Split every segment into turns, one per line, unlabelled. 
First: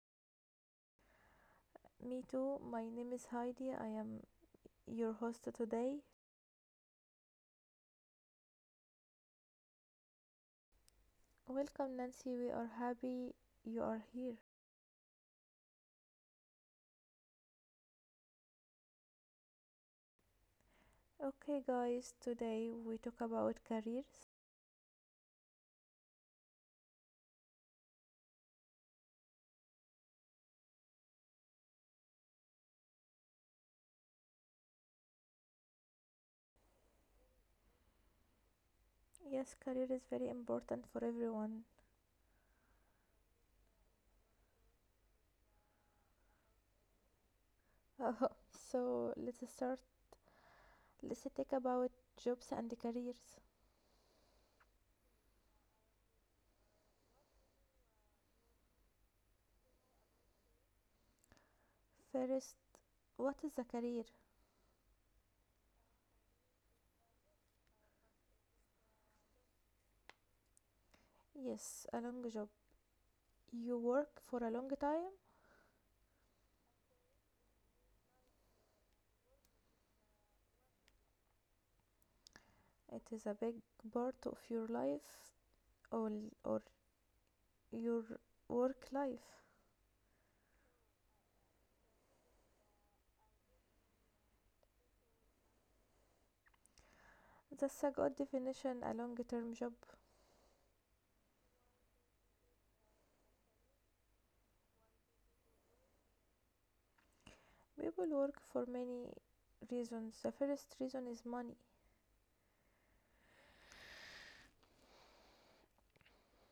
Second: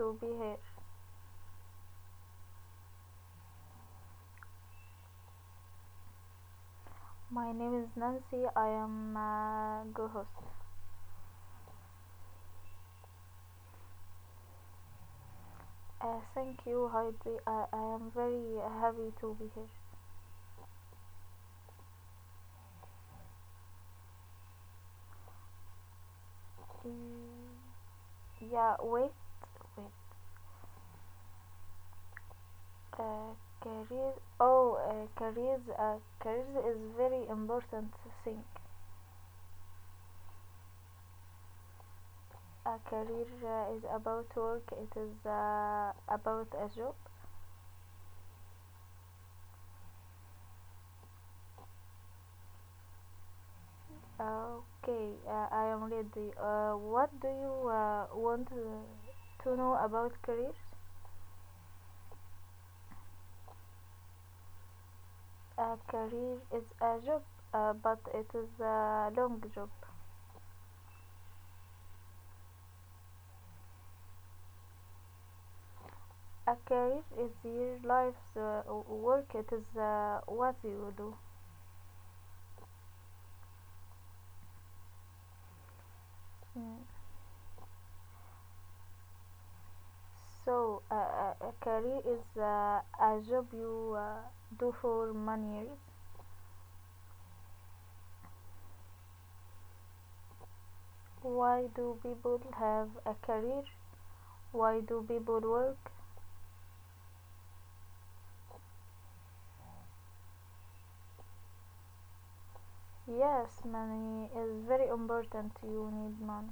to be here.
Me too, my name is Heidi, I am your host today.
My name is Nancy. I am co-host.
Welcome Nancy, we are happy you are here.
Thank you, Heidi. I am very happy to be here.
Okay, guys, today we talk about careers.
Mm, yeah. Wait. Wait. Uh, career. Oh, careers. Careers is very important thing.
Yes, career is very important for everyone.
A career is about work. It is about a job.
so let's start. Let's talk about jobs and careers.
Okay, I am ready. What do you want to know about careers?
First, what is a career?
A career is a job, but it is a long job.
Yes, a long job. You work for a long time.
A career is your life's work. It is what you do.
It is a big part of your life or, or
Mm.
your work life.
So a career is a job you do for many years.
That's a good definition, a long term job.
Why do people have a career? Why do people work?
People work for many reasons. The first reason is money.
Yes, money is very important. You need money.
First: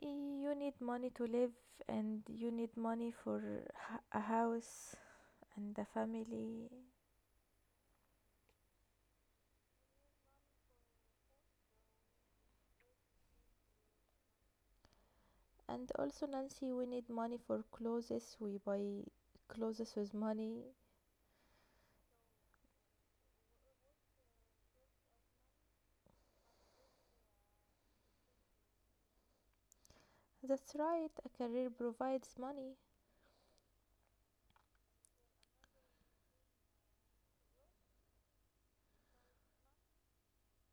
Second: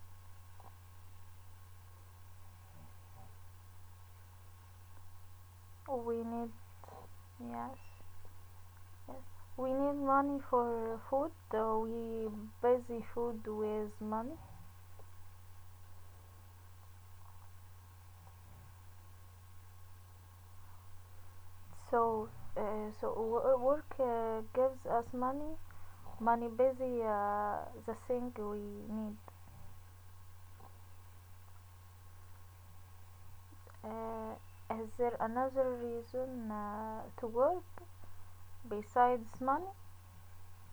You need money to live, and you need money for a house and a
We need,
family.
yes, yes. We need money for food. We buy the food with money.
And also, Nancy, we need money for clothes. We buy clothes with money.
So, so work gives us money. Money busy the thing we need.
That's right, a career provides money.
Uh, is there another reason to work besides money?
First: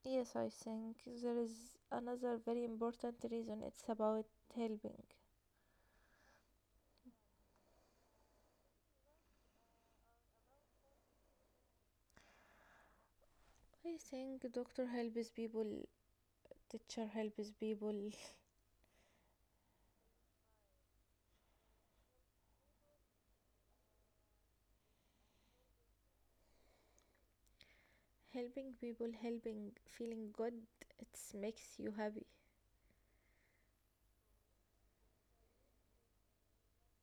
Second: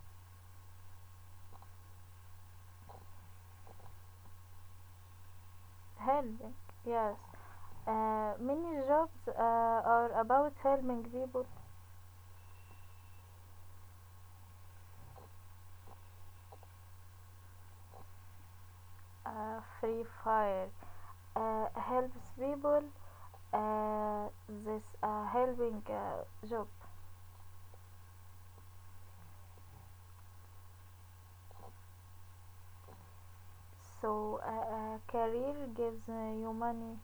Yes, I think there is another very important reason. It's about helping.
Helping. Yes, many jobs are about helping people,
I think doctor helps people, teacher helps people.
free fire helps people, uh, this helping job.
Helping people, helping, feeling good. It makes you happy.
Career gives you money,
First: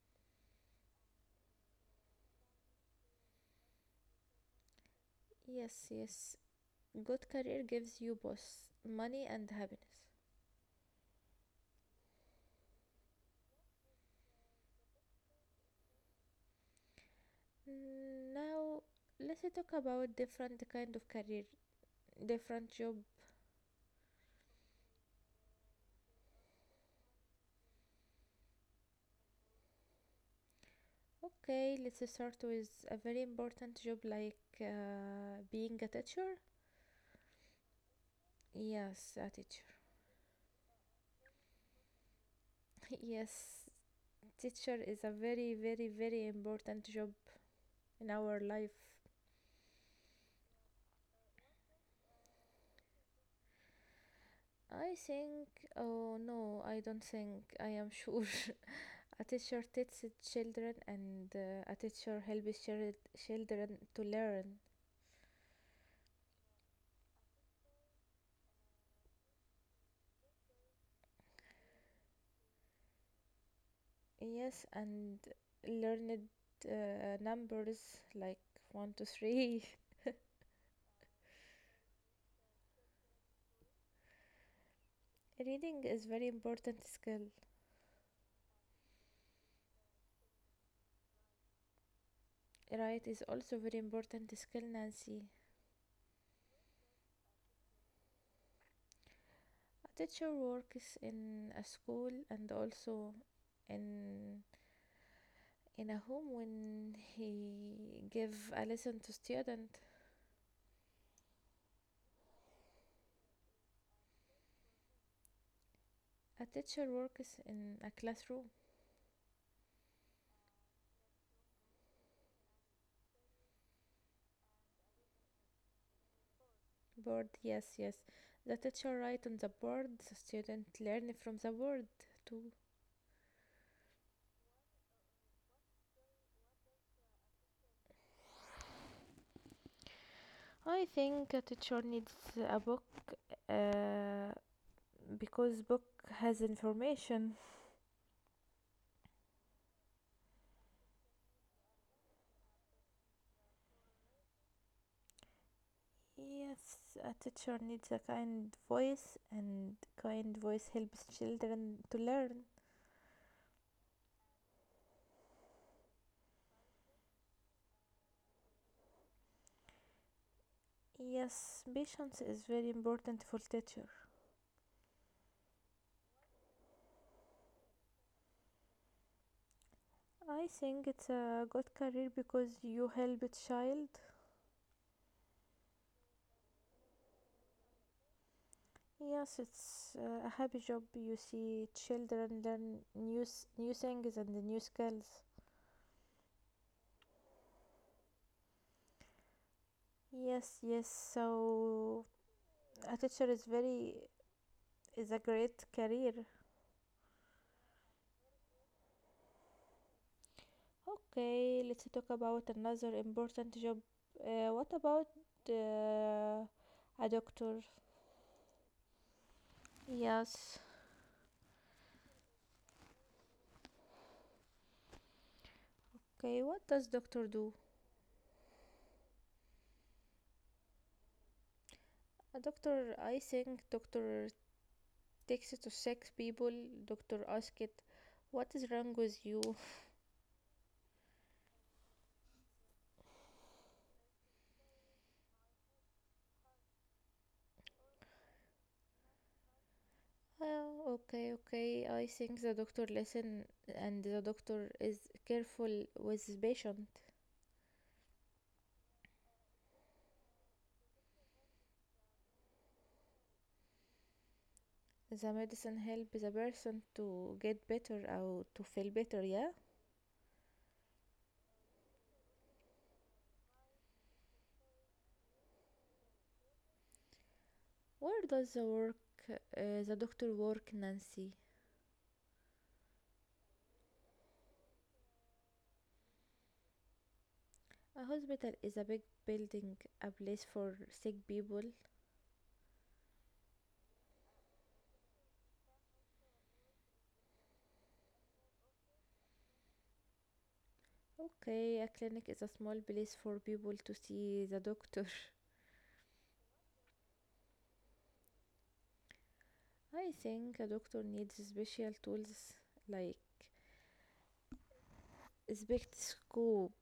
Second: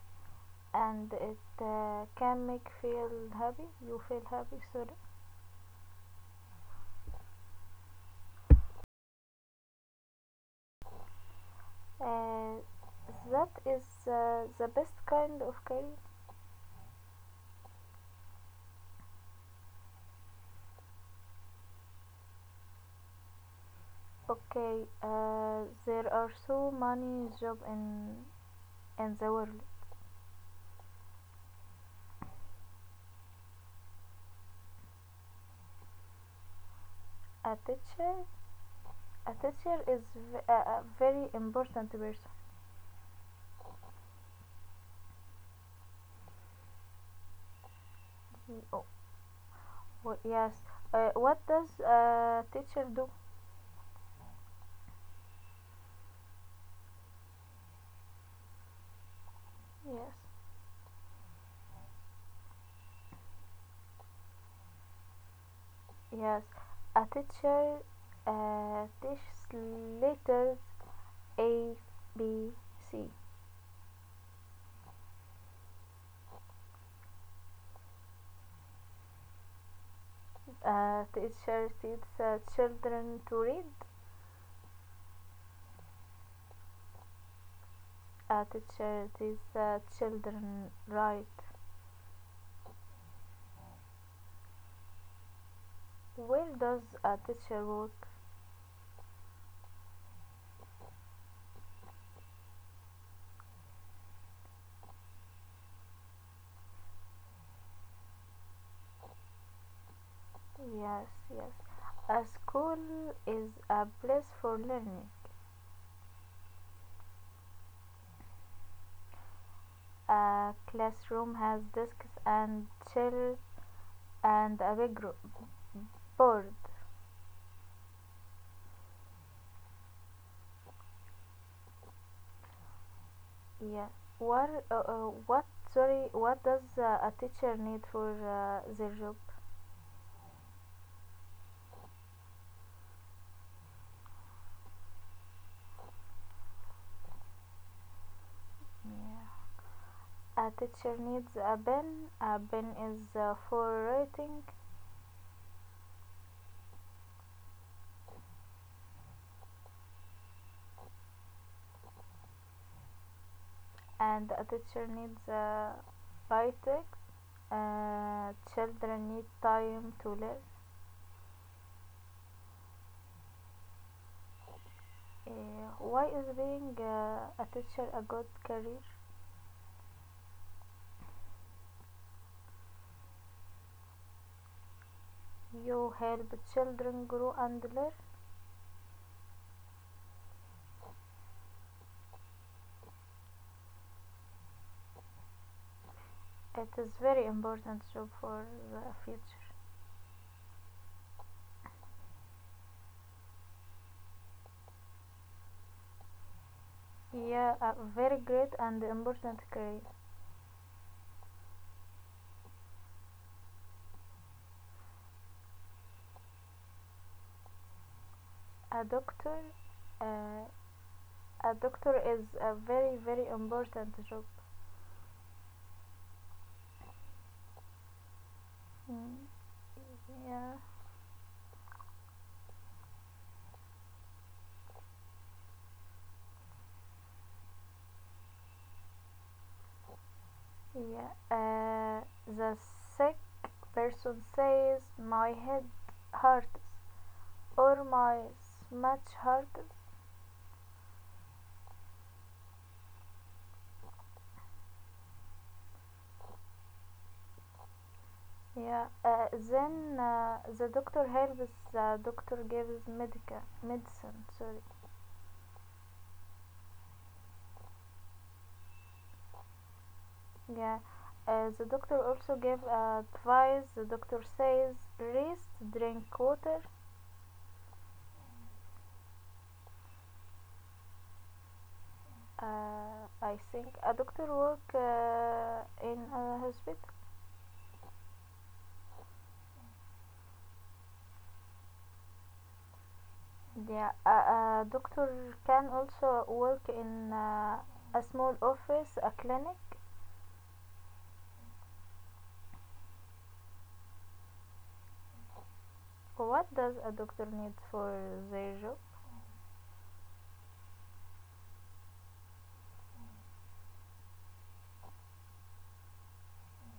and it can make feel happy, you feel happy, sorry,
Yes, yes. Good career gives you both money and happiness.
uh, that is the best kind of career.
Now let's talk about different kind of career, different job.
Okay, there are so many jobs in the world.
Okay, let's start with a very important job like being a teacher.
A teacher.
Yes, a
a
teacher.
teacher is v- a a very important person.
Yes, teacher is a very, very, very important job in our
He-
life.
oh, yes. What does a teacher do?
I think, oh no, I don't think, I am sure. A teacher
Yes.
teaches children and a teacher helps children to learn.
Yes. A teacher teaches letters A, B, C.
Yes, and learned numbers like 1 to 3.
A teacher teaches children to read.
Reading is very important skill.
A teacher teaches children write.
Right is also very important skill, Nancy.
Where does a teacher work?
A teacher works in a school and also in a home when he give a lesson to student.
Yes, yes. A school is a place for learning.
A teacher works in a classroom.
A classroom has desks and chairs and board.
Board, yes, yes. The teacher write on the board. The student learn from the board too.
Yeah. What uh, uh, what sorry what does a teacher need for their job?
I think a teacher needs a book uh, because book has information.
Yeah. A teacher needs a pen. A pen is for writing,
Yes, a teacher needs a kind voice, and kind voice helps children to learn.
and a teacher needs a bitek. Children need time to learn.
Yes, patience is very important for teacher.
Why is being a teacher a good career?
I think it's a good career because you help a child.
You help children grow and learn.
Yes, it's a happy job. You see children learn new things and new skills.
It is very important job for the future.
Yes, yes. So a teacher is very is a great career.
Yeah, a very great and important career.
Okay, let's talk about another important job. What about uh, a doctor?
A doctor. uh,
Yes.
a doctor is a very very important job.
Okay, what does doctor do?
Mm, yeah,
A doctor, I think doctor takes it to sick people. Doctor ask it, what is wrong with you?
yeah, the sick person says my head hurts or my stomach hurts.
Oh, okay, okay. I think the doctor listen and the doctor is careful with his patient.
Yeah, then the doctor helps. The doctor gives medica medicine. Sorry.
The medicine help the person to get better or to feel better, yeah?
Yeah, the doctor also gives advice. The doctor says rest, drink water.
Where does uh, the doctor work, Nancy?
I think a doctor work in a hospital.
A hospital is a big building, a place for sick people.
Yeah, a doctor can also work in a small office, a clinic.
Okay, a clinic is a small place for people to see the doctor.
What does a doctor need for their job?
I think a doctor needs special tools like spectroscope,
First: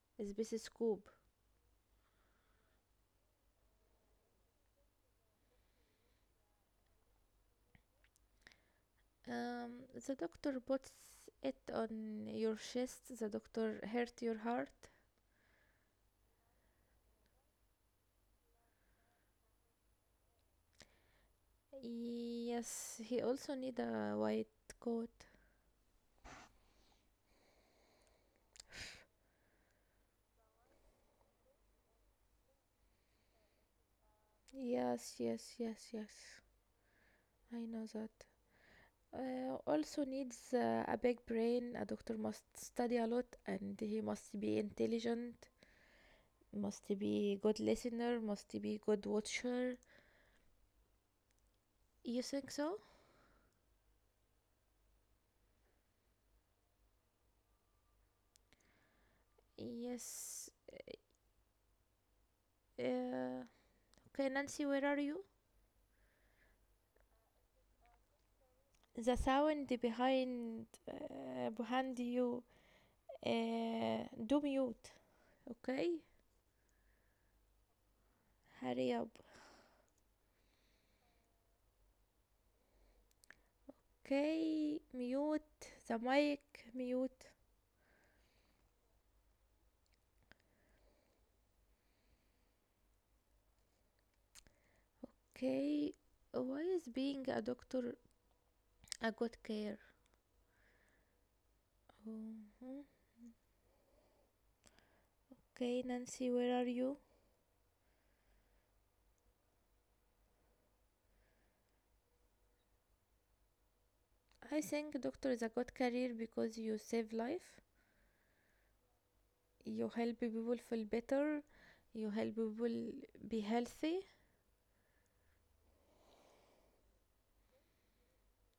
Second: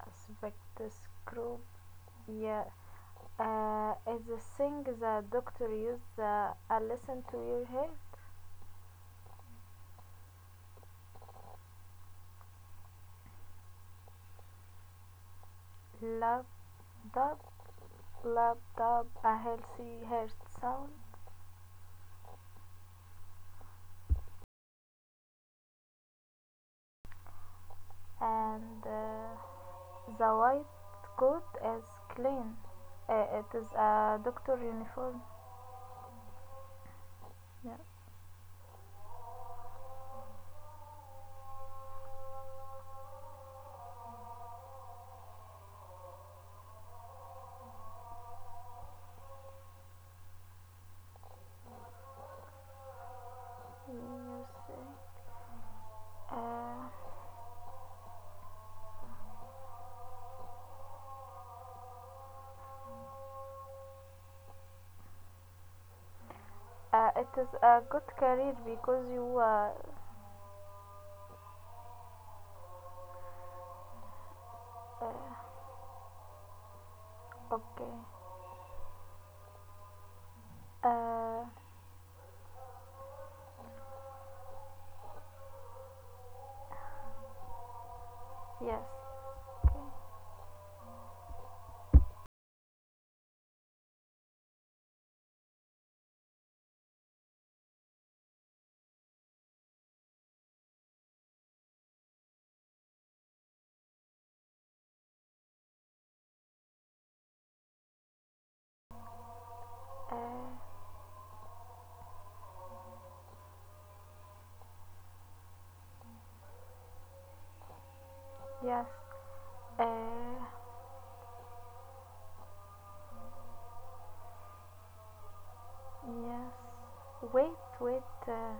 A
stethoscope.
spectroscope. Yeah. Is the thing the doctor used a listen to your heart,
Um, the doctor puts it on your chest. The doctor hurt your heart.
lap dub, lap dub, a healthy heart sound,
Yes, he also need a white coat.
and the white coat is clean. It is a doctor
Yes,
uniform.
yes, yes, yes. I
Yeah,
know that. Also needs a big brain. A doctor must study a lot and he must be intelligent, must be good listener, must be good watcher. You think so?
you say. Uh,
Yes. Uh, okay, Nancy, where are you?
it is a good career because
The
you
sound
are,
behind behind you. Do mute.
uh,
Okay?
okay.
Hurry up.
Uh,
Okay, mute the mic, mute.
yes. Okay.
Okay, why is being a doctor a good career? Mhm. Okay, Nancy, where are you?
Uh,
I think doctor is a good career because you save life,
yes.
you help
Uh,
people feel better, you help people be healthy.
Yes. Wait, wait.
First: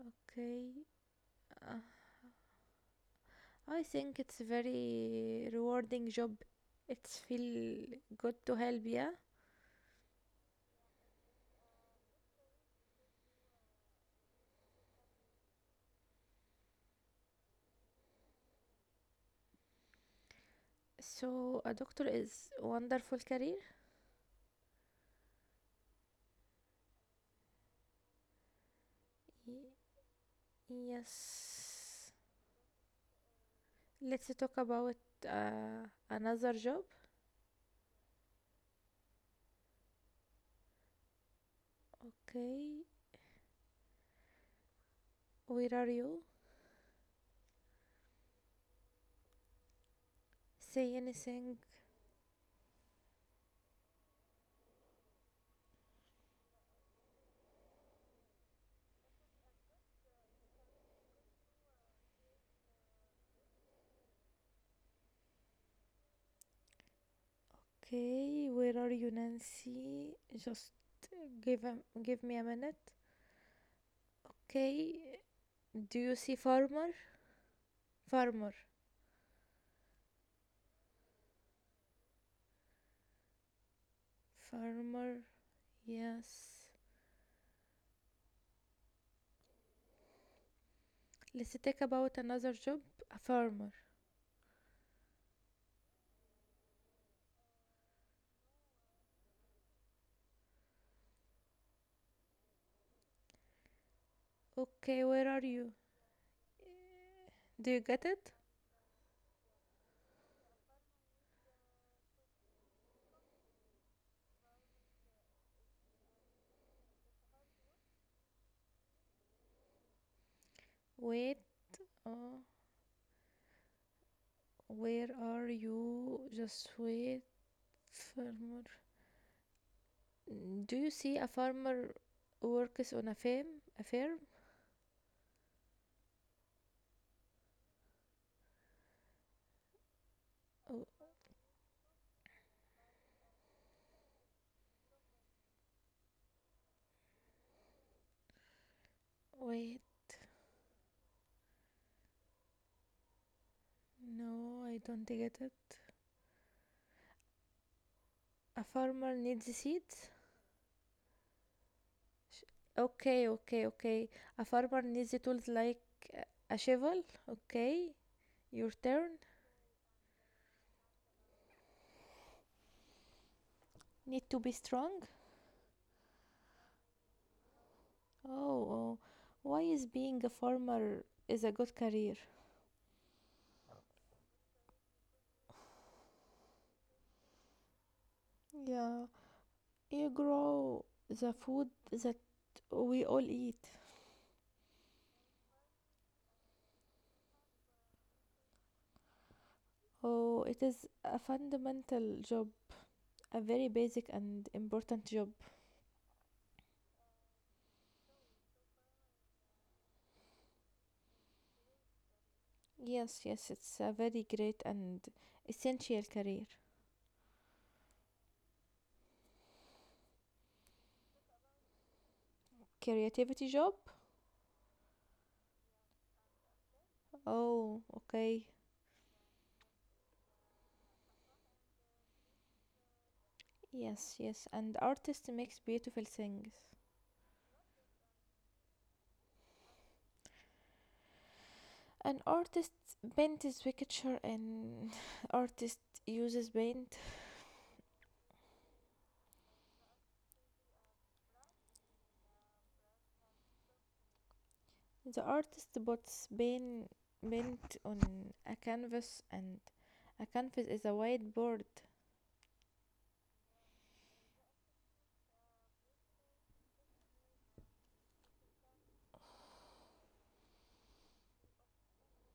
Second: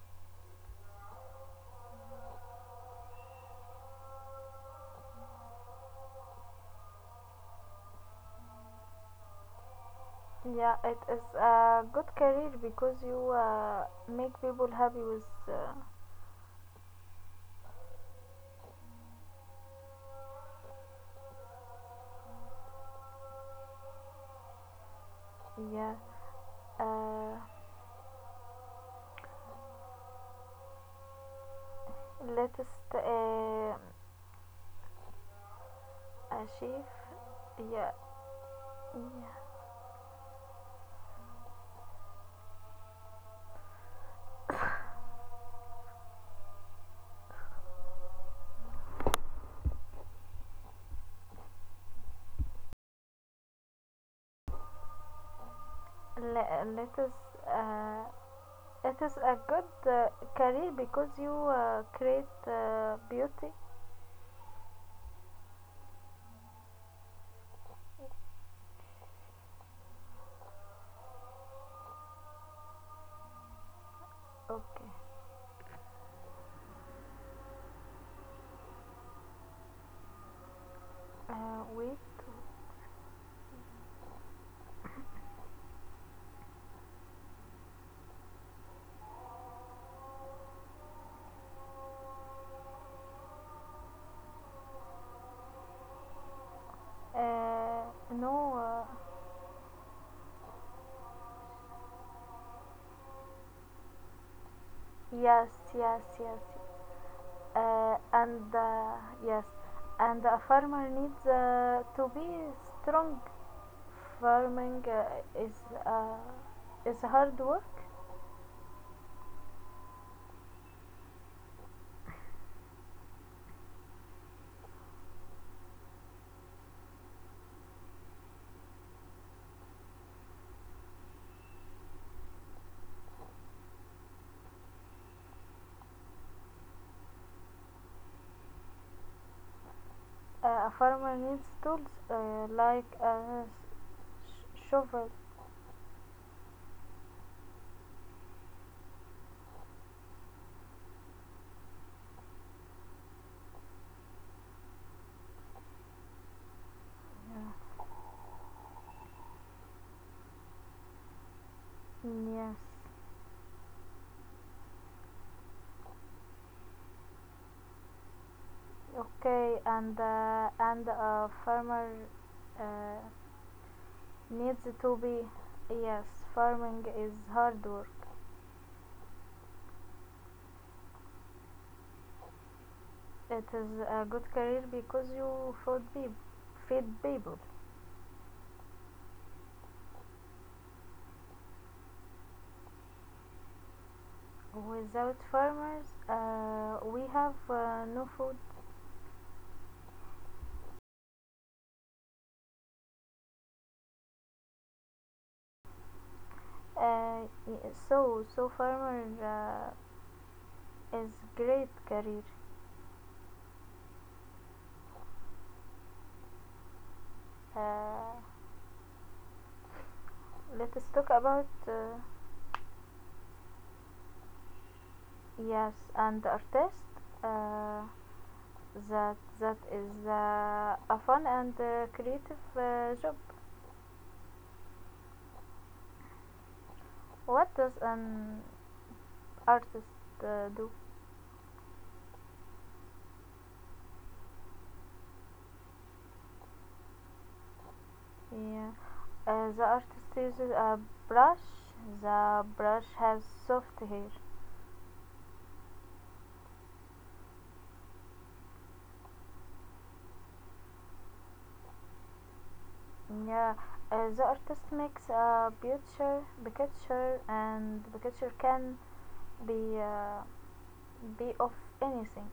Okay, uh, I think it's very rewarding job. It's feel good to help, yeah.
Yeah, it is a good career because you make people happy with.
So a doctor is wonderful career.
Yeah. Uh,
Y- yes.
latest
Let's talk about uh, another job.
achieve. Yeah. Yeah.
Okay, where are you? Say anything.
Let us. Uh, it is a good career because you create beauty.
Okay, where are you, Nancy? Just give a, give me a minute.
Okay.
Okay, do you see farmer? Farmer,
Wait.
farmer. Yes. Let's talk about another job. A farmer.
Uh, no.
Okay, where are
Yes.
you?
Yes. Yes. yes.
Do you get it?
And yes, and a farmer needs to be strong. Farming uh, is hard work.
Wait. Oh, where are you? Just wait, farmer. Mm, do you see a farmer works on a farm? A farm?
A
Oh,
farmer needs tools like a shovel.
wait, no, I don't get it.
Yeah.
A farmer needs seeds. Sh-
Yes.
Okay, okay, okay. A farmer needs tools like a shovel. Okay, your turn.
Okay, and a farmer uh,
Need to be
needs to
strong.
be, yes, farming is hard work.
Oh, oh. Why is being a farmer is a good career?
It is a good career because you feed be feed people.
Yeah, you grow the food that we all eat.
Without farmers, we have no food.
Oh, it is a fundamental job, a very basic and important job.
So farmer is great career.
Yes, yes, it's a very great and essential career.
Uh, let us talk about,
Creativity job?
yes, and artist.
Oh,
Uh,
okay.
that is a fun and creative job.
Yes, yes, and artist makes beautiful things.
What does an artist do?
An artist paints picture and artist uses paint.
Yeah. The artist uses a brush. The brush has soft hair.
The artist puts paint on a canvas and a canvas is a whiteboard.
Yeah, the artist makes a picture, and the picture can be of anything.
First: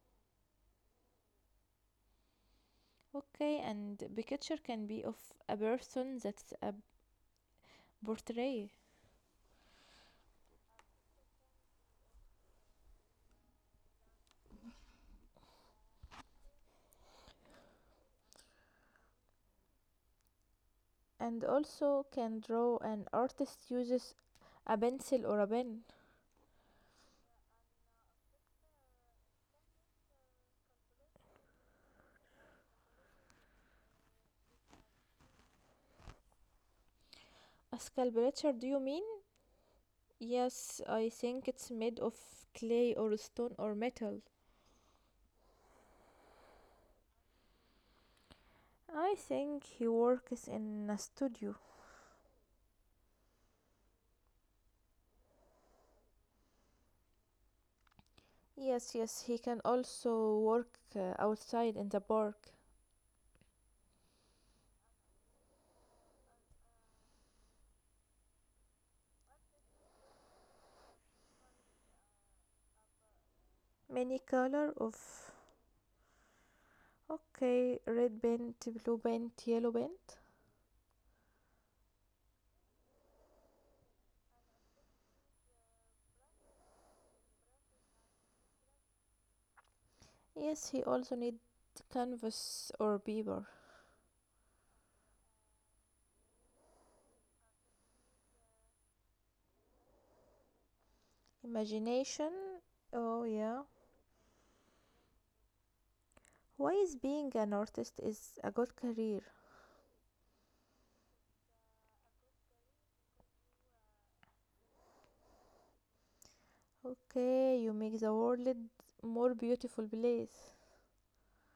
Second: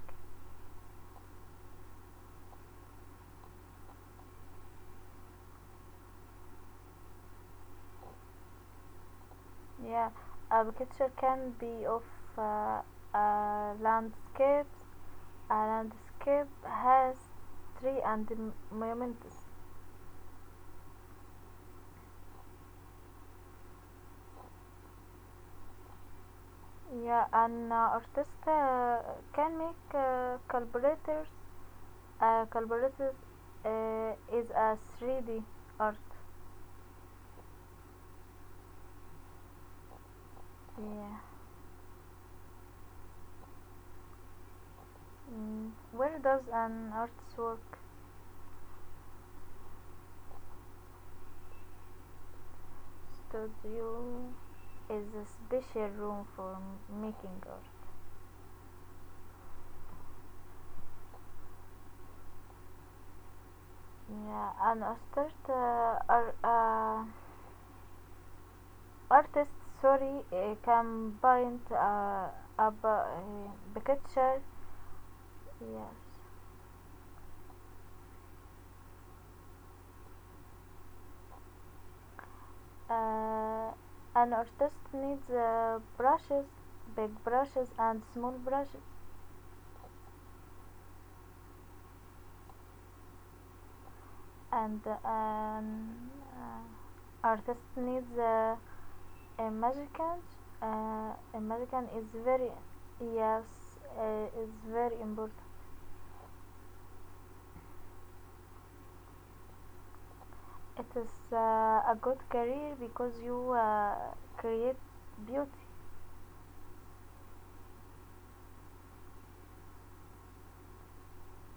Okay, and picture can be of a person, that's a portrait.
Yeah, a picture can be of uh, a landscape. A landscape has tree and monuments.
And also can draw, an artist uses a pencil or a pen.
Yeah, an artist can make collaborators. Collaborators is a 3D art.
A sculpture, do you mean? Yes, I
Yeah.
think it's made of clay or stone or metal.
Mm, where does an artist work?
I think he works in a studio.
Studio is a special room for making art.
Yes, yes, he can also work outside in the park.
Yeah, an artist, artist, can paint
Many
picture.
color of
Yes.
okay, red paint, blue paint, yellow paint.
Uh, an artist needs brushes, big brushes and small brushes,
Yes, he also need canvas or paper.
and an uh, artist needs. Americans, American is
Imagination,
very,
oh
yes,
yeah.
is very important.
Why is being an artist is a good career?
It is a good career because you create beauty.
Okay, you make the world more beautiful place.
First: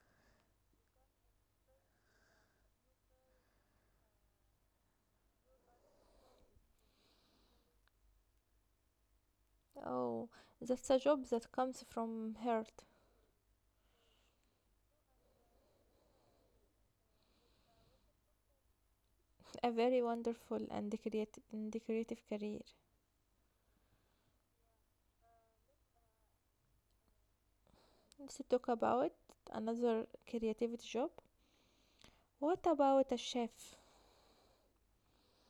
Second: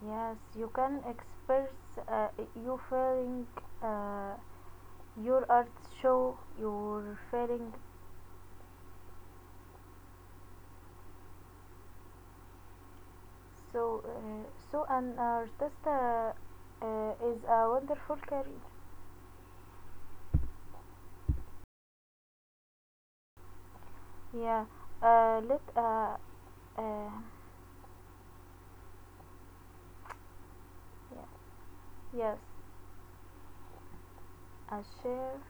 Yes, you can express uh, your feeling. Uh, your art show your feeling.
Oh, that's a job that comes from heart.
So an artist is a wonderful career.
A very wonderful and creative career.
Yeah. Let uh,
Let's talk about another creativity job.
yeah. Yes,
What about a chef?
a share.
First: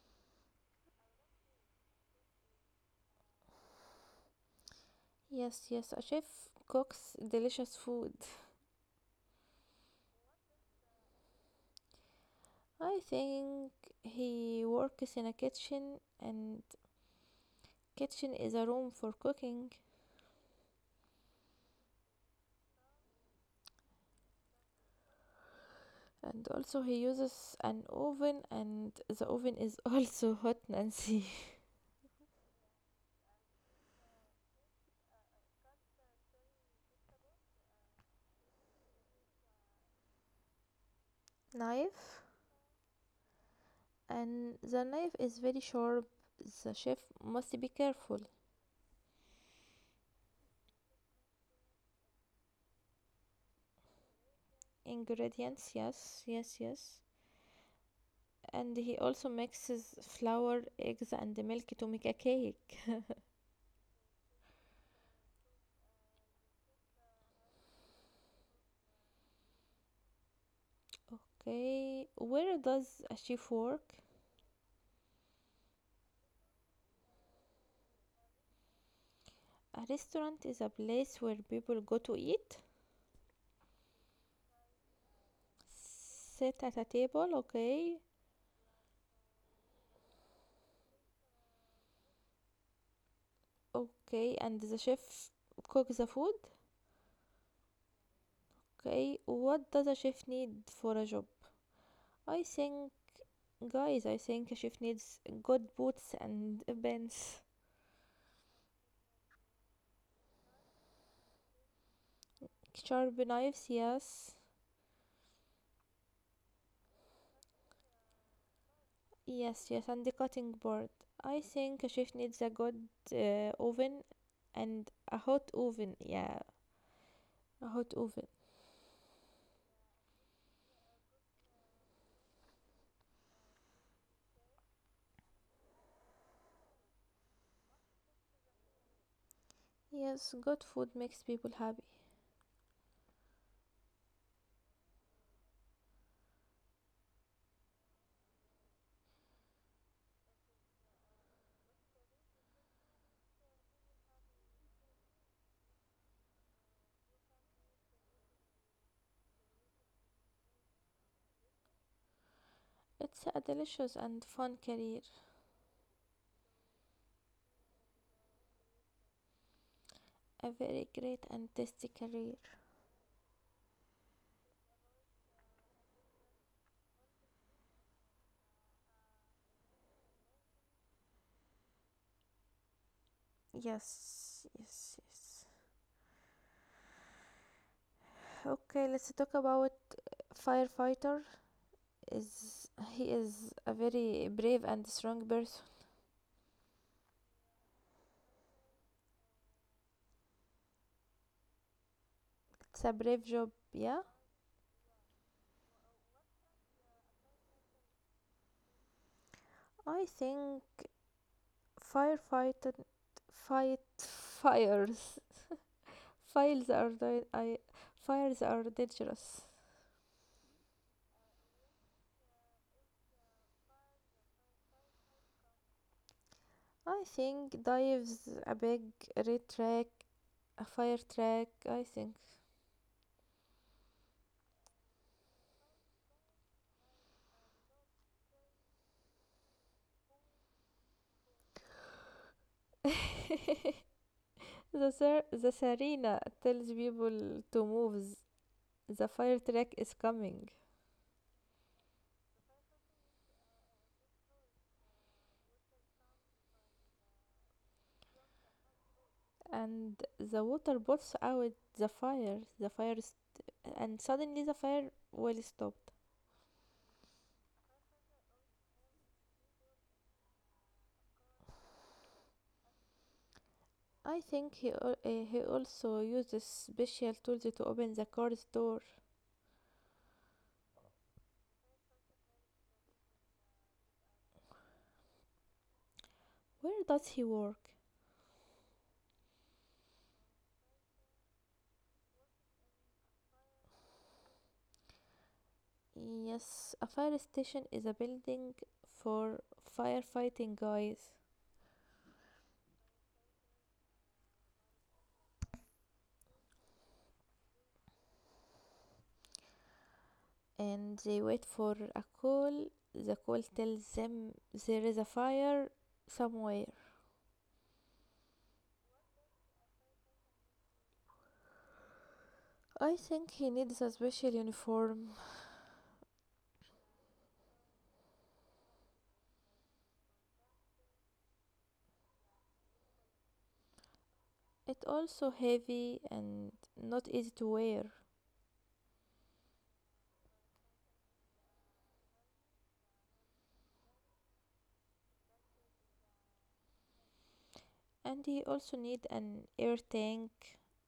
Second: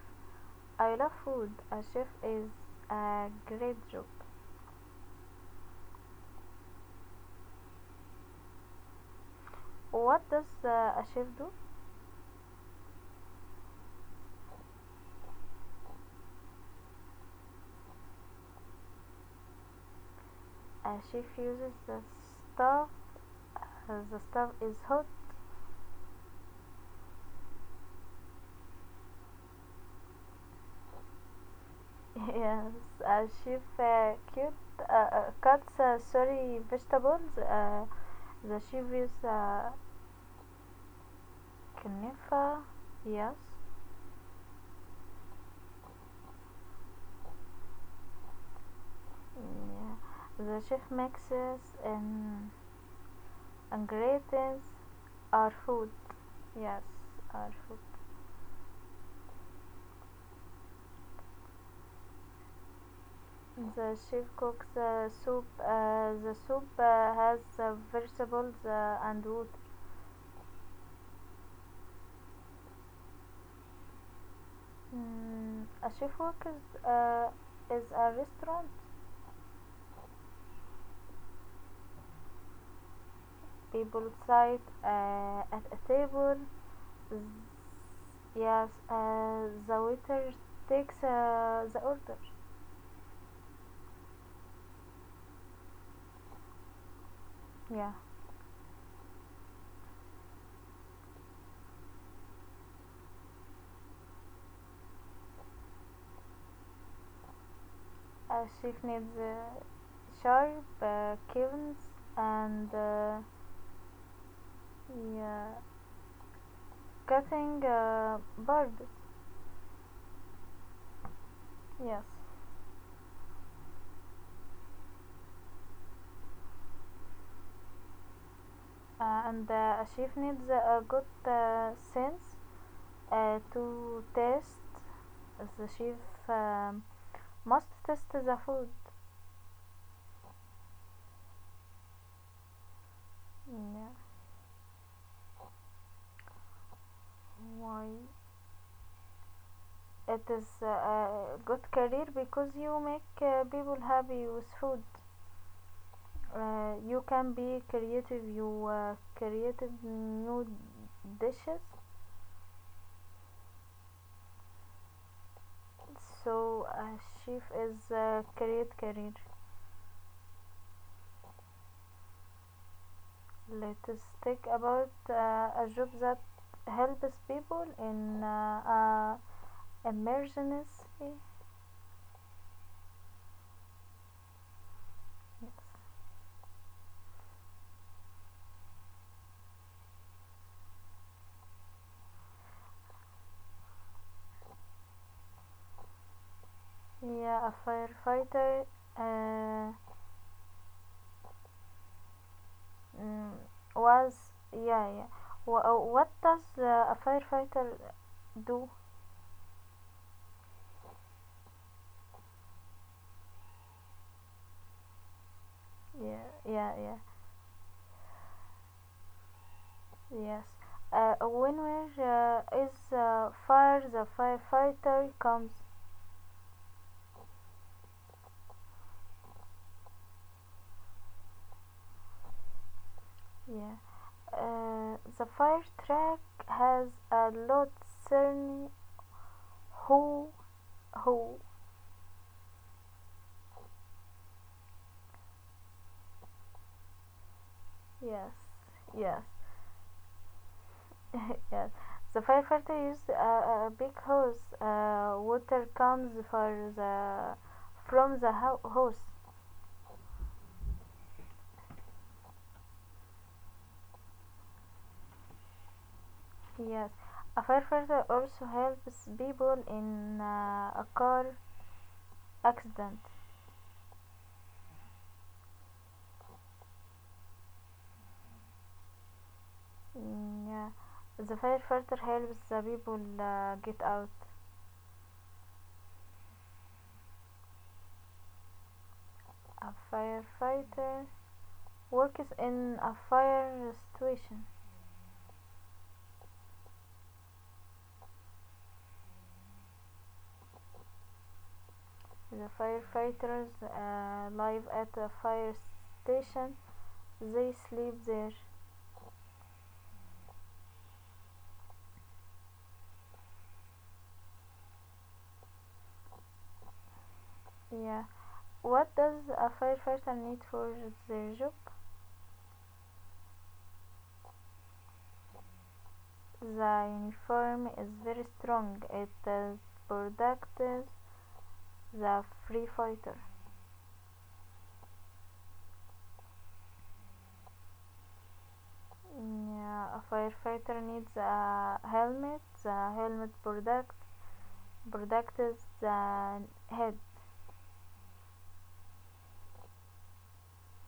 I love food. A chef is a great job.
Yes, yes, a chef cooks delicious food.
What does a chef do?
I think he works in a kitchen and kitchen is a room for cooking.
A chef uses the stuff. The stuff is hot.
And also he uses an oven and the oven is also hot Nancy.
Yes, a chef cuts sorry vegetables. The chef uses a
Knife,
knife. Yes,
and the knife is very sharp. The chef must be careful.
yeah. The chef mixes and ingredients our
Ingredients,
food.
yes, yes,
Yes,
yes.
our food.
And he also mixes flour, eggs and milk to make a cake.
The chef cooks the soup. The soup has the vegetables and wood.
Okay, where does a chef work?
Mm, a chef works is a restaurant.
A restaurant is a place where people go to eat.
People sit at a table.
Sit at a table, okay.
Yes, the waiter takes the order.
Okay, and the chef cooks the food.
Yeah,
Okay, what does a chef need for a job? I think, guys, I think a chef needs good boots and pens,
a chef needs sharp kilns and,
sharp knives, yes,
yeah, cutting board.
yes, yes, and the cutting board. I think a
Yes.
chef needs a good oven and a hot oven, yeah, a hot oven.
And a chef needs a good sense to taste. The chef must test the food.
Yes, good food makes people happy.
Yeah. Why? It is a good career because you make people happy with food. You can be creative. You creative new dishes.
It's a delicious and fun career,
So a chef is a great career.
a very great and tasty career.
Let us think about a job that helps people in emergency.
Yes, yes, yes. Okay, let's talk about firefighter. Is he is a very brave and strong person.
Yeah, a firefighter uh,
It's a brave
mm,
job, yeah.
was yeah, yeah. What does a firefighter do?
I think firefighter fight fires,
Yeah,
fires
yeah,
are
yeah.
di- I, fires are dangerous.
Yes. When there is a fire, the firefighter comes.
I think dives a big red track, a fire track. I think
Yeah. The fire truck has a load certain. Who, who,
the Serena tells people to move.
yes,
The
yes,
fire track is coming.
yes. The firefighter used a big hose. Water comes for the, from the hose.
And the water bursts out the fire, and suddenly the fire will stop.
Yes. A firefighter also helps people in a car accident.
I think he also uses special tools to open the car's door.
Mm, yeah. The firefighter helps the people get out.
Where does he work?
A firefighter works in a fire situation.
Yes, a fire station is a building for firefighting guys.
The firefighters live at a fire station. They sleep there.
And they wait for a call, the call tells them there is a fire somewhere.
Yeah. What does a firefighter need for their job?
I think he needs a special uniform.
The uniform is very strong. It is protects the free fighter.
It also heavy and not easy to wear.
Yeah, a firefighter needs a helmet. The helmet protects the head.
And he also need an air tank.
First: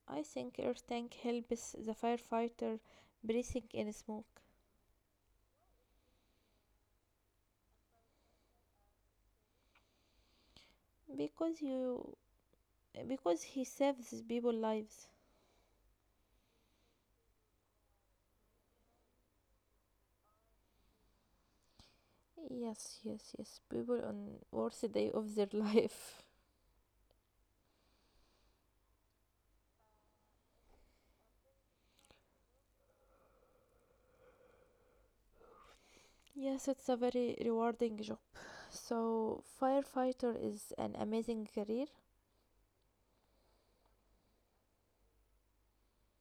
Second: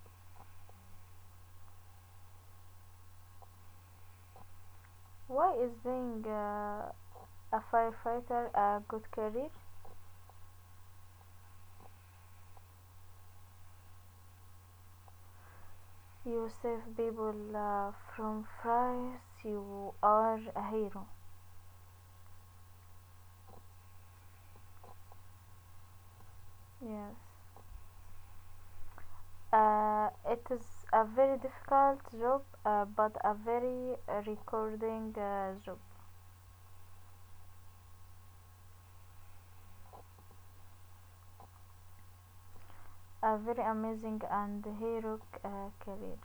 I think air tank helps the firefighter breathing in smoke.
Why is being a firefighter a good career?
because you because he saves people lives.
Yourself people from France, you are a hero.
Yes, yes, yes, people on worst day of their life.
Yes. It is a very difficult job, but a very recording job.
Yes, it's a very rewarding job. So firefighter is an amazing career.
A very amazing and heroic career.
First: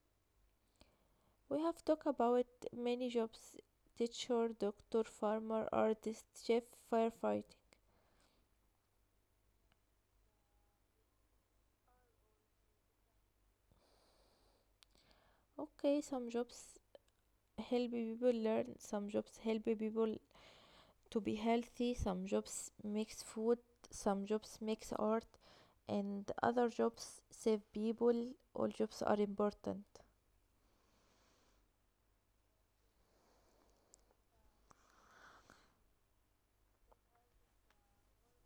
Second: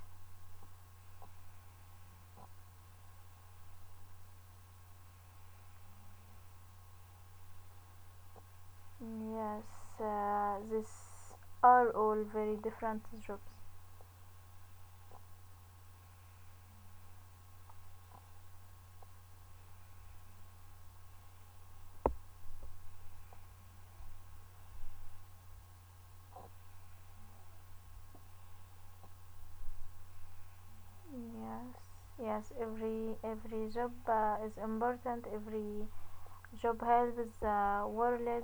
We have talked about many jobs, teacher, doctor, farmer, artist, chef, firefighting.
Yes, these are all very different jobs.
Okay, some jobs help people learn, some jobs help people to be healthy, some jobs mix food, some jobs mix art, and other jobs save people. All jobs are important.
Yes, yes, every job is important. Every job helps the world.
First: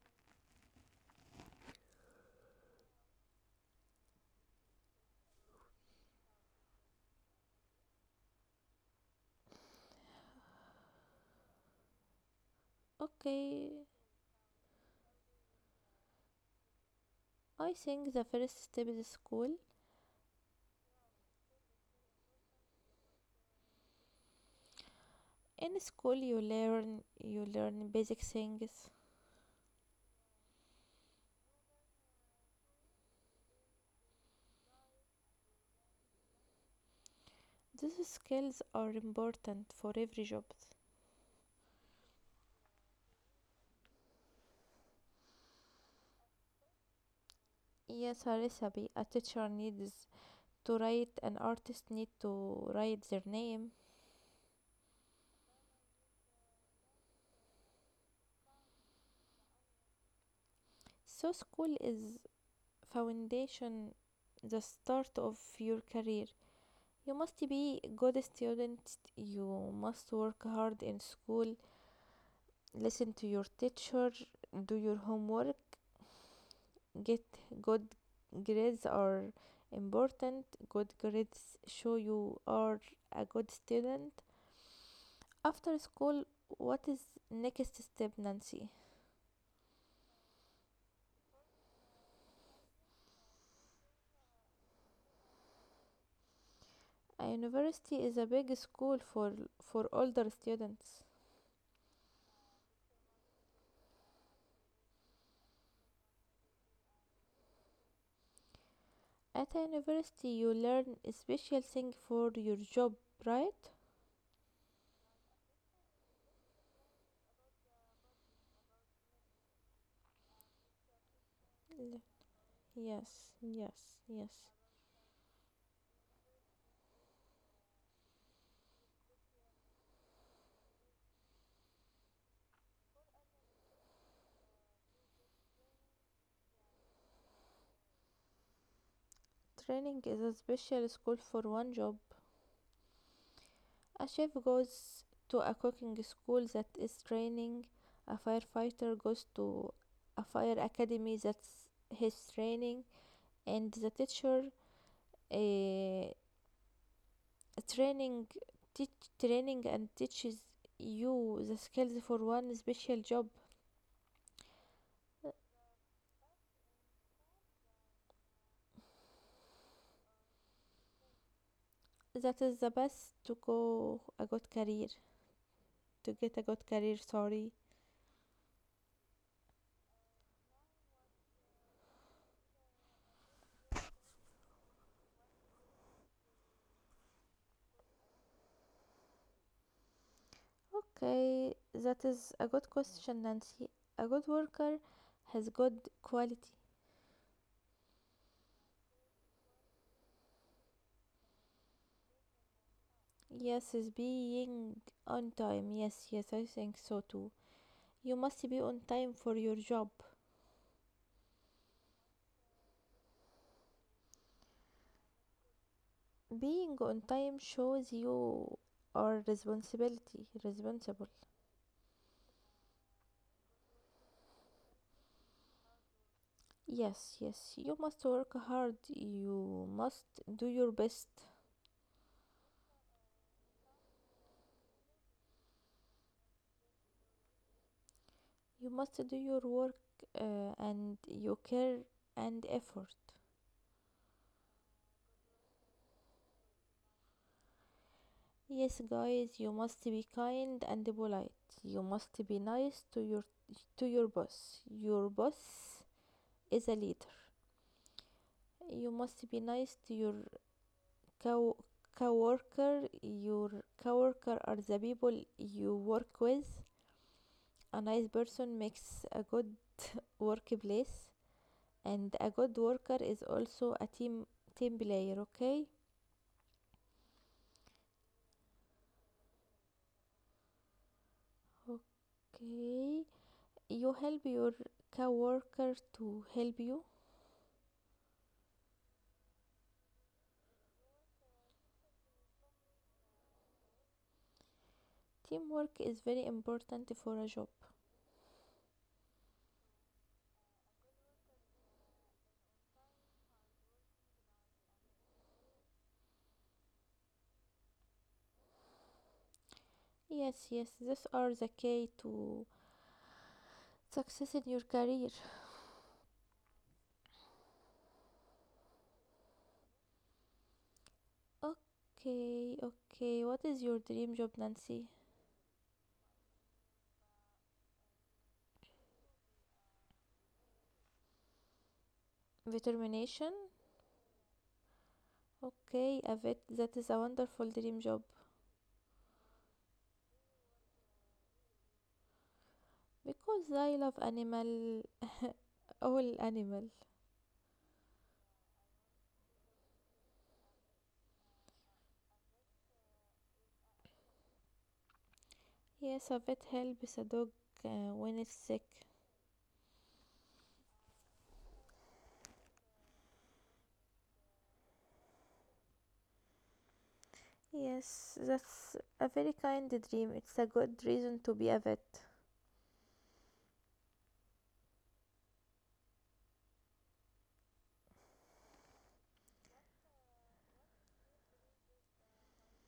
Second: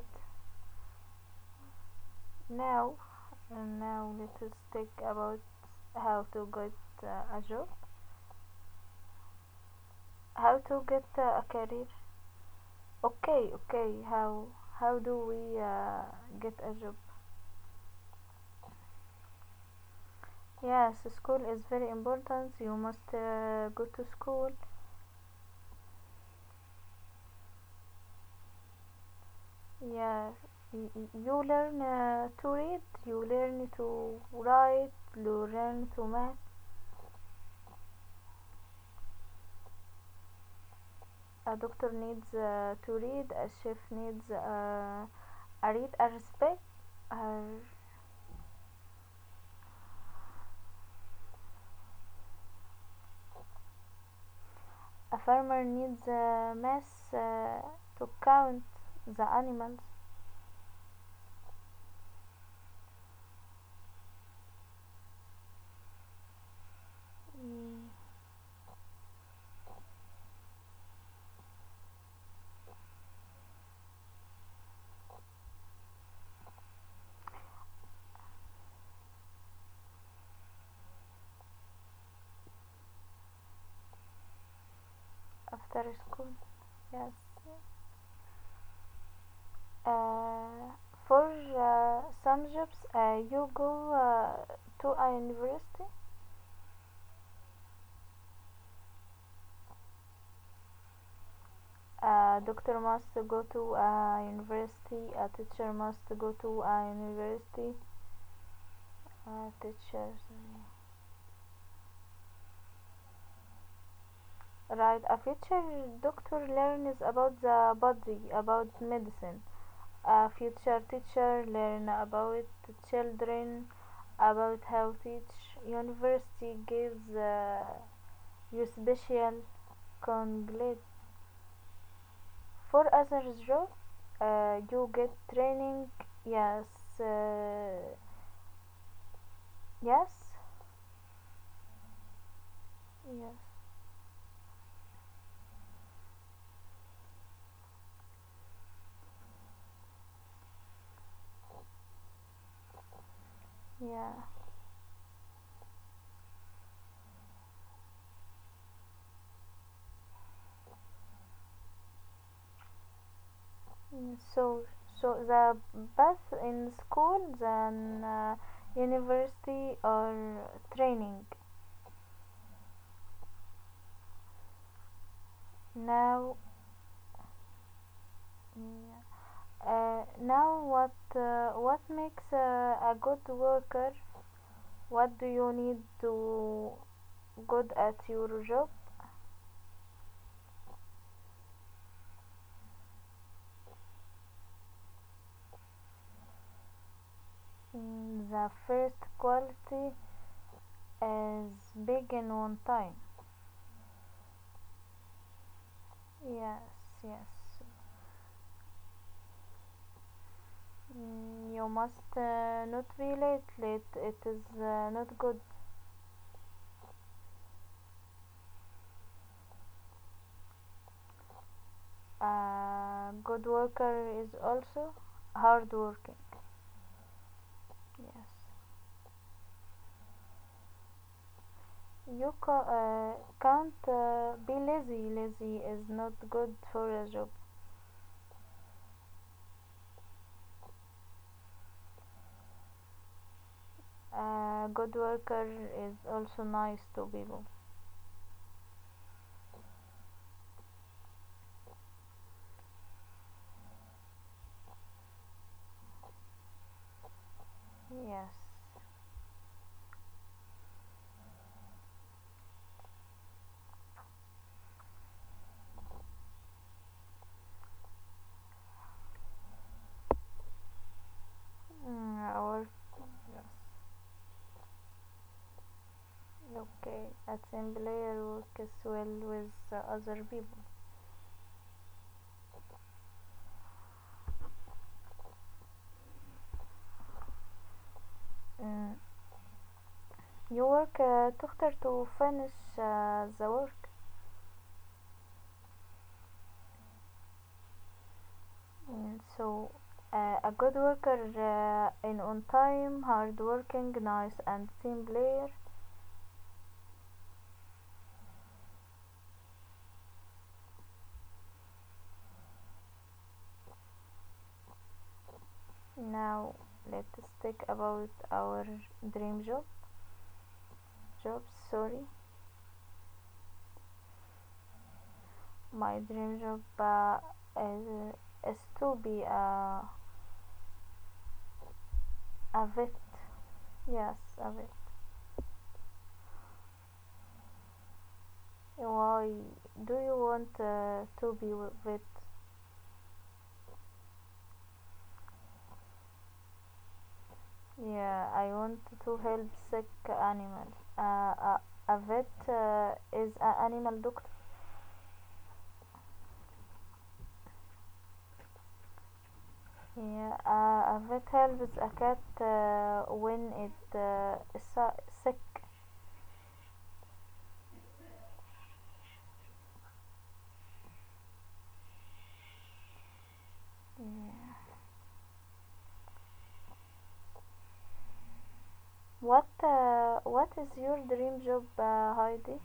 Now, and now let us think about how to get a job, how to get a career. Okay,
Okay,
okay. How do we get a job?
I think the first step is school.
Yes, school is very important. You must go to school.
In school, you learn basic things.
Yes, you learn to read, you learn to write, you learn to math.
These skills are important for every job.
A doctor needs to read. A chef needs a read. A respect. A
Yes, Harisabi, a teacher needs to write, an artist need to write their name.
A farmer needs a mass to count the animals.
So school is foundation, the start of your career. You must be
Mm,
good student, you must work hard in school, listen to your teacher, do your homework, get good grades are important. Good grades show you are a good student. After
after
school,
school.
what is
Yes.
next step, Nancy?
Uh, for some jobs, you go to a university.
A university is a big school for older students.
A doctor must go to a university. A teacher must go to a university. A
At a
teacher.
university you learn a special thing for your job, right?
Right. A future doctor learns about the body, about medicine. A future teacher learn
L-
about
yes,
children,
yes, yes.
about how teach. University gives you special conglet for other job. You get training. Yes. uh,
Training is
yes.
a special school for one job.
Yes.
A chef goes to a cooking school, that is training. A firefighter goes to a fire academy, that's his training. And the
Yeah.
teacher, eh, training teach training and teaches you the skills for one special job.
Mm, so so the path in school, then university or training
That is the best to go a good career to get
now.
a good career, sorry.
Yeah. Now, what makes a good worker? What do you need to good at your job?
Okay, that is a good question, Nancy. A good worker has good quality.
Mm, the first quality is big in one time.
Yes, is being on time, yes, yes, I
Yes,
think so too.
yes.
You must be on time for your job.
Mm, you must not be late. Late it is not good.
Being on time shows you are responsibility responsible.
A good worker is also hard working.
Yes, yes, you must work
Yes.
hard, you must do your best,
You can't be lazy. Lazy is not good for a job.
you must do your work and your care and effort.
A good worker is also nice to people.
Yes, guys, you must be kind and polite. You must be nice to your boss. Your boss is a leader.
Yes.
You must be nice to your co coworker. Your coworker are the people you work with. A nice person makes a good workplace, and a good
Our
worker is also a team player. Okay,
okay. Assembler works well with other people.
okay, you help your coworker to help you.
Mm, you work together to finish the work.
Teamwork is very important for a job.
So a good worker in on time, hard working, nice, and team player.
Yes, yes, these are the key to success in your career.
Now let's speak about our dream job. Job, sorry,
Okay, okay, what is your dream job, Nancy?
my dream job is, is to be a vet.
Determination.
Yes, a vet.
Okay, a vet, that is a wonderful dream job.
Why do you want to be a vet?
Because I love animal, all animal.
Yeah, I want to help sick animals. A vet is an animal doctor.
Yes, a vet helps a dog when it's sick.
Yeah, a vet helps a cat when it sick.
Yes, that's a very kind dream. It's a good reason to be a vet.
Yeah. What is your dream job, Heidi?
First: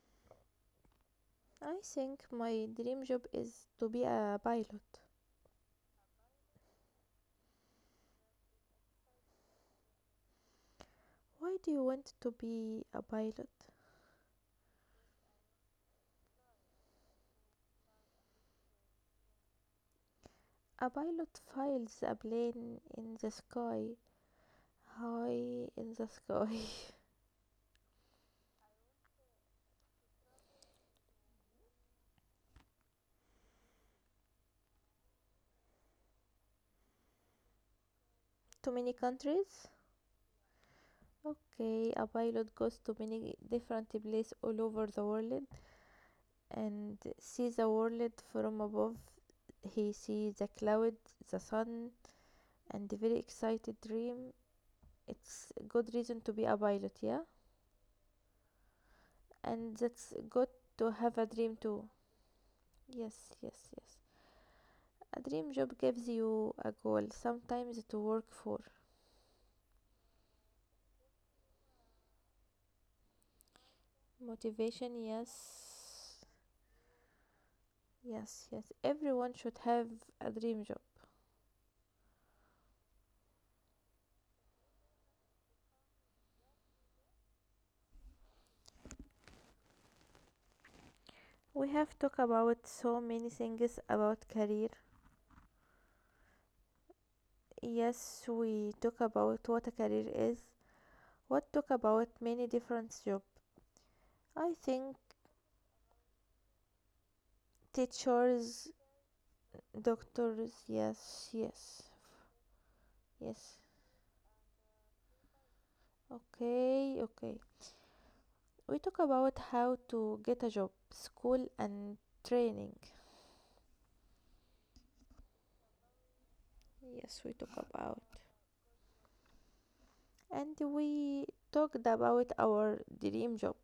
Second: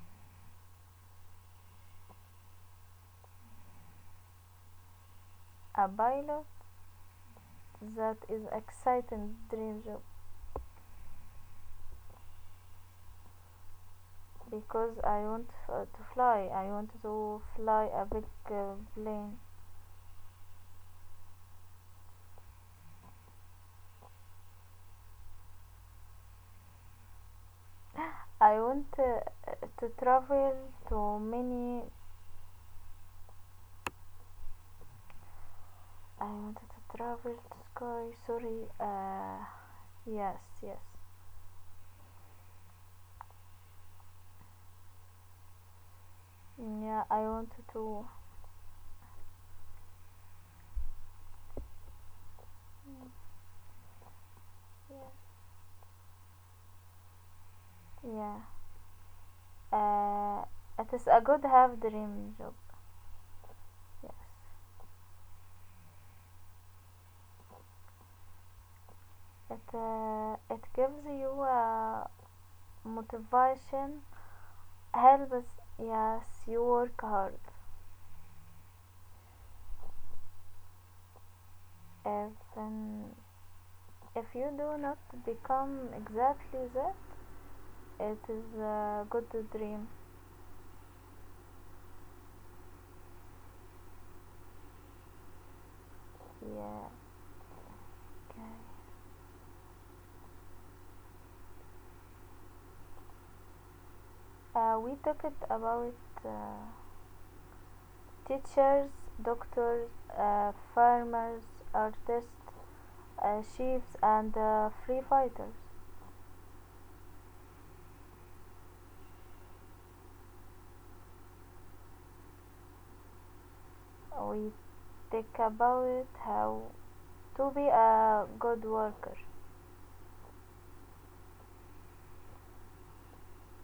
I think my dream job is to be a pilot.
A pilot. That is exciting dream job
Why do you want to be a pilot?
because I want to fly. I want to fly a big plane.
A pilot files a plane in the sky, high in the sky.
I want to travel to many. I want to travel to sky. Sorry.
To many countries?
Yes, yes.
Okay, a pilot goes to many different places all over the world and
Yeah, I want
sees the
to.
world from above. He sees the clouds, the sun, and a very excited dream.
Yeah.
It's a good reason to be a pilot, yeah?
Yeah.
And that's
Uh,
good
it
to
is a
have a
good
dream
have
too.
dream job.
Yes, yes, yes. A dream job gives you a goal sometimes to work for.
It gives you motivation
Motivation,
helps,
yes.
yes, you work hard.
Yes, yes. Everyone should have a dream job.
If um, if you do not become exactly that, it is a good dream.
We have talked about so many things about career.
Yeah,
Yes,
okay.
we talk about what a career is. What talk about many different jobs. I
We
think
talked about uh,
teachers,
teachers, doctors,
doctors, yes,
farmers,
yes.
artists,
Yes.
chiefs and free fighters.
Okay, okay. We talk about how to get a job, school and training.
We talk about how
Yes, we
to
talk
be
about.
a good worker.
And we talked about our dream job.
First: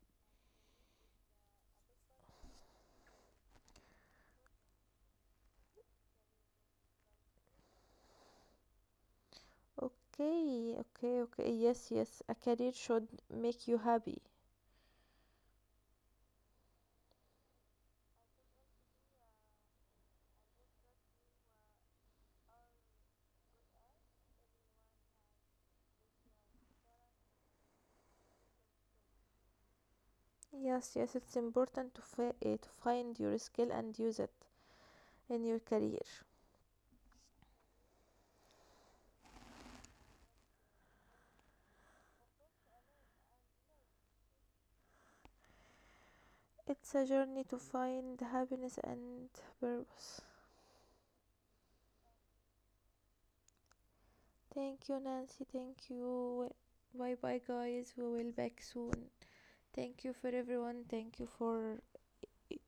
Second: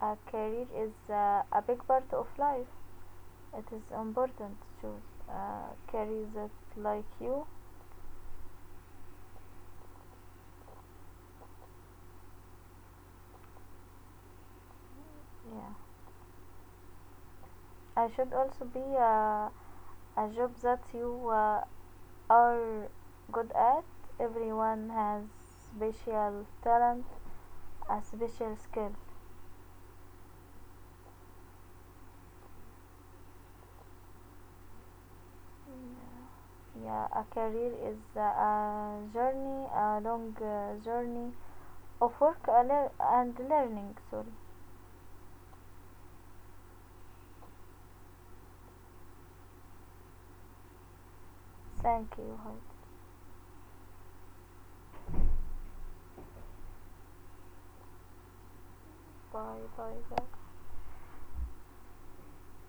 A career is a big part of life. It is important to carry that like you.
Okay, okay, okay. Yes, yes. A career should make you happy.
Yeah, I should also be a job that you are good at. Everyone has special talent, a special skill.
Yes, yes. It's important to, to find your skill and use it in your career.
Mm. Yeah, a career is a journey, a long journey of work and learning. Sorry.
It's a journey to find happiness and purpose.
Thank you.
Thank you, Nancy. Thank you. Bye bye, guys. We will back soon.
Bye bye,
Thank you for
guys.
everyone. Thank you for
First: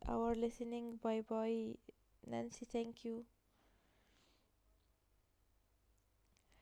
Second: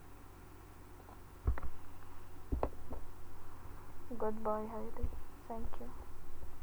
our listening. Bye bye, Nancy. Thank you.
Goodbye Heidi. Thank you.